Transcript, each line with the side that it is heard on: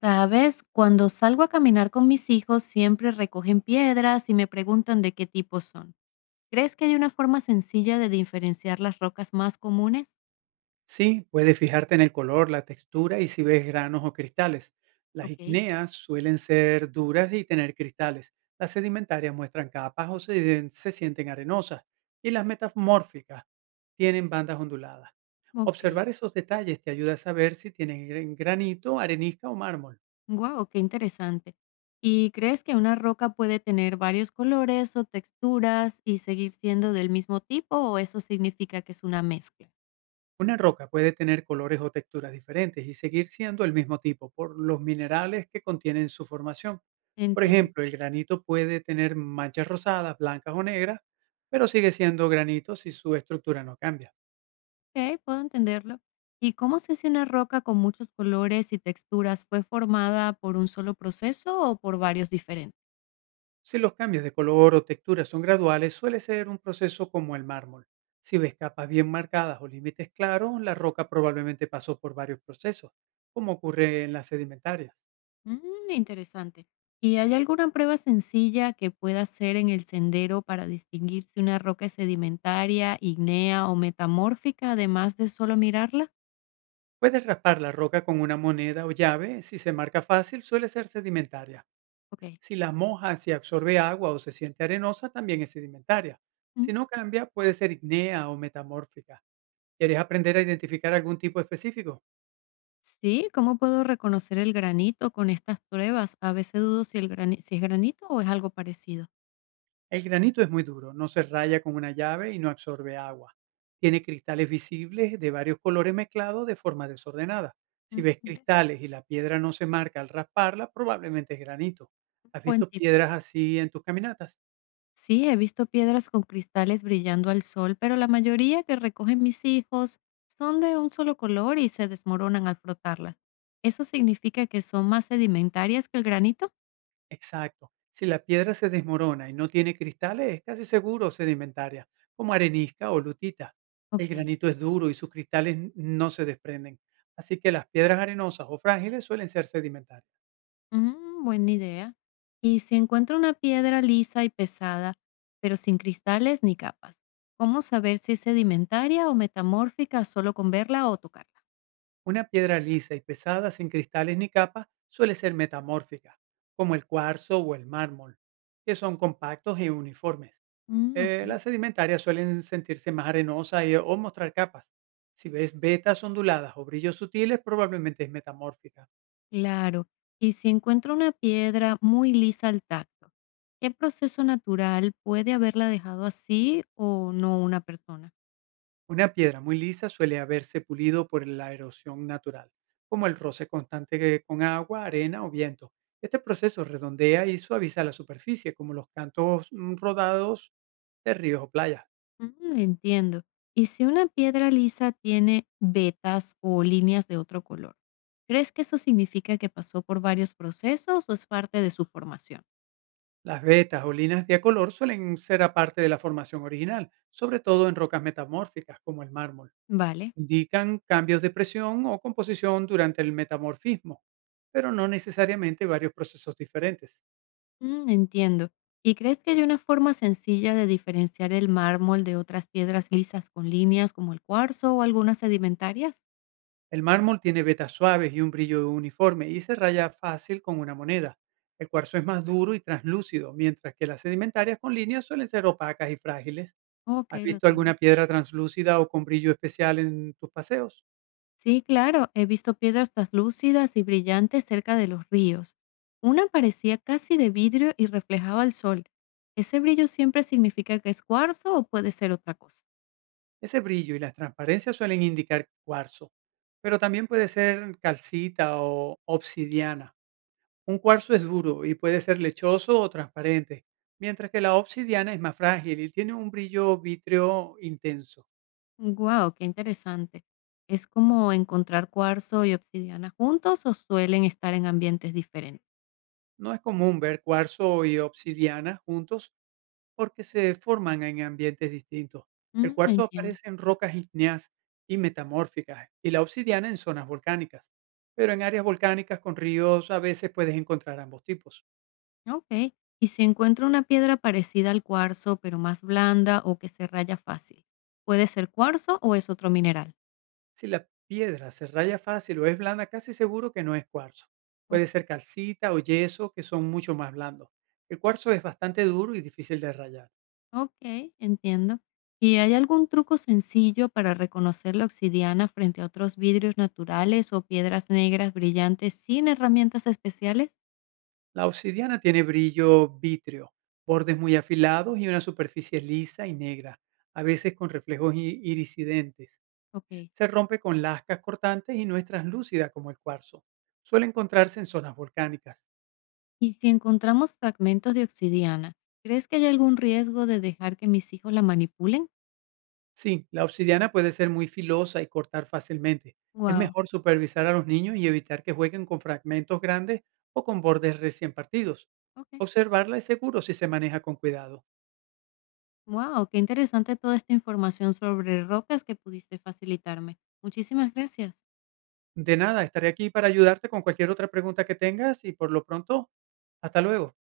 left: Sabes, cuando salgo a caminar con mis hijos siempre recogen piedras y me preguntan de qué tipo son. ¿Crees que hay una forma sencilla de diferenciar las rocas más comunes?
right: Sí, puedes fijarte en el color, la textura y si ves granos o cristales. Las
left: Ok,
right: ígneas suelen ser duras y tener cristales. Las sedimentarias muestran capas o se sienten arenosas. Y las metamórficas tienen bandas onduladas.
left: ok.
right: Observar esos detalles te ayuda a saber si tienen granito, arenisca o mármol.
left: Wow, qué interesante. ¿Y crees que una roca puede tener varios colores o texturas y seguir siendo del mismo tipo o eso significa que es una mezcla?
right: Una roca puede tener colores o texturas diferentes y seguir siendo el mismo tipo por los minerales que contienen en su formación. Por
left: Entiendo.
right: ejemplo, el granito puede tener manchas rosadas, blancas o negras, pero sigue siendo granito si su estructura no cambia.
left: Ok, puedo entenderlo. ¿Y cómo sé si una roca con muchos colores y texturas fue formada por un solo proceso o por varios diferentes?
right: Si los cambios de color o textura son graduales, suele ser un proceso como el mármol. Si ves capas bien marcadas o límites claros, la roca probablemente pasó por varios procesos, como ocurre en las sedimentarias.
left: Mm, interesante. ¿Y hay alguna prueba sencilla que pueda hacer en el sendero para distinguir si una roca es sedimentaria, ignea o metamórfica, además de solo mirarla?
right: Puedes raspar la roca con una moneda o llave. Si se marca fácil, suele ser sedimentaria.
left: Ok.
right: Si la mojas y absorbe agua o se siente arenosa, también es sedimentaria.
left: Mm,
right: Si no cambia, puede ser ignea o metamórfica. ¿Quieres aprender a identificar algún tipo específico?
left: sí, ¿cómo puedo reconocer el granito con estas pruebas? A veces dudo si es granito o es algo parecido.
right: El granito es muy duro, no se raya con una llave y no absorbe agua. Tiene cristales visibles de varios colores mezclados de forma desordenada. Si
left: Mm,
right: ves
left: mira,
right: cristales y la piedra no se marca al rasparla, probablemente es granito. ¿Has
left: buen
right: visto
left: tip.
right: piedras así en tus caminatas?
left: Sí, he visto piedras con cristales brillando al sol, pero la mayoría que recogen mis hijos son de un solo color y se desmoronan al frotarlas. ¿Eso significa que son más sedimentarias que el granito?
right: Exacto. Si la piedra se desmorona y no tiene cristales, es casi seguro sedimentaria, como arenisca o lutita.
left: Ok,
right: El granito es duro y sus cristales no se desprenden, así que las piedras arenosas o frágiles suelen ser sedimentarias.
left: mm, buena idea. Y si encuentro una piedra lisa y pesada, pero sin cristales ni capas, ¿cómo saber si es sedimentaria o metamórfica solo con verla o tocarla?
right: Una piedra lisa y pesada sin cristales ni capas suele ser metamórfica, como el cuarzo o el mármol, que son compactos y uniformes.
left: Mm,
right: Eh,
left: ok.
right: las sedimentarias suelen sentirse más arenosas o mostrar capas. Si ves vetas onduladas o brillos sutiles, probablemente es metamórfica.
left: Claro, y si encuentro una piedra muy lisa al tacto, ¿qué proceso natural puede haberla dejado así o no una persona?
right: Una piedra muy lisa suele haberse pulido por la erosión natural, como el roce constante con agua, arena o viento. Este proceso redondea y suaviza la superficie, como los cantos rodados de ríos o playas.
left: Mm, entiendo. Y si una piedra lisa tiene vetas o líneas de otro color, ¿crees que eso significa que pasó por varios procesos o es parte de su formación?
right: Las vetas o linas de color suelen ser aparte de la formación original, sobre todo en rocas metamórficas como el mármol.
left: Vale,
right: Indican cambios de presión o composición durante el metamorfismo, pero no necesariamente varios procesos diferentes.
left: mm, entiendo. ¿Y crees que hay una forma sencilla de diferenciar el mármol de otras piedras lisas con líneas como el cuarzo o algunas sedimentarias?
right: El mármol tiene vetas suaves y un brillo uniforme y se raya fácil con una moneda. El cuarzo es más duro y translúcido, mientras que las sedimentarias con líneas suelen ser opacas y frágiles.
left: Ok,
right: ¿Has
left: lo
right: visto
left: tengo.
right: alguna piedra translúcida o con brillo especial en tus paseos?
left: Sí, claro, he visto piedras translúcidas y brillantes cerca de los ríos. Una parecía casi de vidrio y reflejaba el sol. ¿Ese brillo siempre significa que es cuarzo o puede ser otra cosa?
right: Ese brillo y las transparencias suelen indicar cuarzo, pero también puede ser calcita o obsidiana. Un cuarzo es duro y puede ser lechoso o transparente, mientras que la obsidiana es más frágil y tiene un brillo vítreo intenso.
left: ¡Guau! ¡Qué interesante! ¿Es como encontrar cuarzo y obsidiana juntos o suelen estar en ambientes diferentes?
right: No es común ver cuarzo y obsidiana juntos porque se forman en ambientes distintos. El
left: Mm,
right: cuarzo
left: entiendo.
right: aparece en rocas ígneas y metamórficas y la obsidiana en zonas volcánicas. Pero en áreas volcánicas con ríos a veces puedes encontrar ambos tipos.
left: Ok. ¿Y si encuentro una piedra parecida al cuarzo, pero más blanda o que se raya fácil? ¿Puede ser cuarzo o es otro mineral?
right: Si la piedra se raya fácil o es blanda, casi seguro que no es cuarzo. Puede ser calcita o yeso, que son mucho más blandos. El cuarzo es bastante duro y difícil de rayar.
left: Okey, entiendo. ¿Y hay algún truco sencillo para reconocer la obsidiana frente a otros vidrios naturales o piedras negras brillantes sin herramientas especiales?
right: La obsidiana tiene brillo vítreo, bordes muy afilados y una superficie lisa y negra, a veces con reflejos iridiscentes.
left: Okey.
right: Se rompe con lascas cortantes y no es translúcida como el cuarzo. Suele encontrarse en zonas volcánicas.
left: Y si encontramos fragmentos de obsidiana, ¿crees que hay algún riesgo de dejar que mis hijos la manipulen?
right: Sí, la obsidiana puede ser muy filosa y cortar fácilmente. Es
left: Wow.
right: mejor supervisar a los niños y evitar que jueguen con fragmentos grandes o con bordes recién partidos.
left: Okey.
right: Observarla es seguro si se maneja con cuidado.
left: Wow, qué interesante toda esta información sobre rocas que pudiste facilitarme. Muchísimas gracias.
right: De nada, estaré aquí para ayudarte con cualquier otra pregunta que tengas y por lo pronto, hasta luego.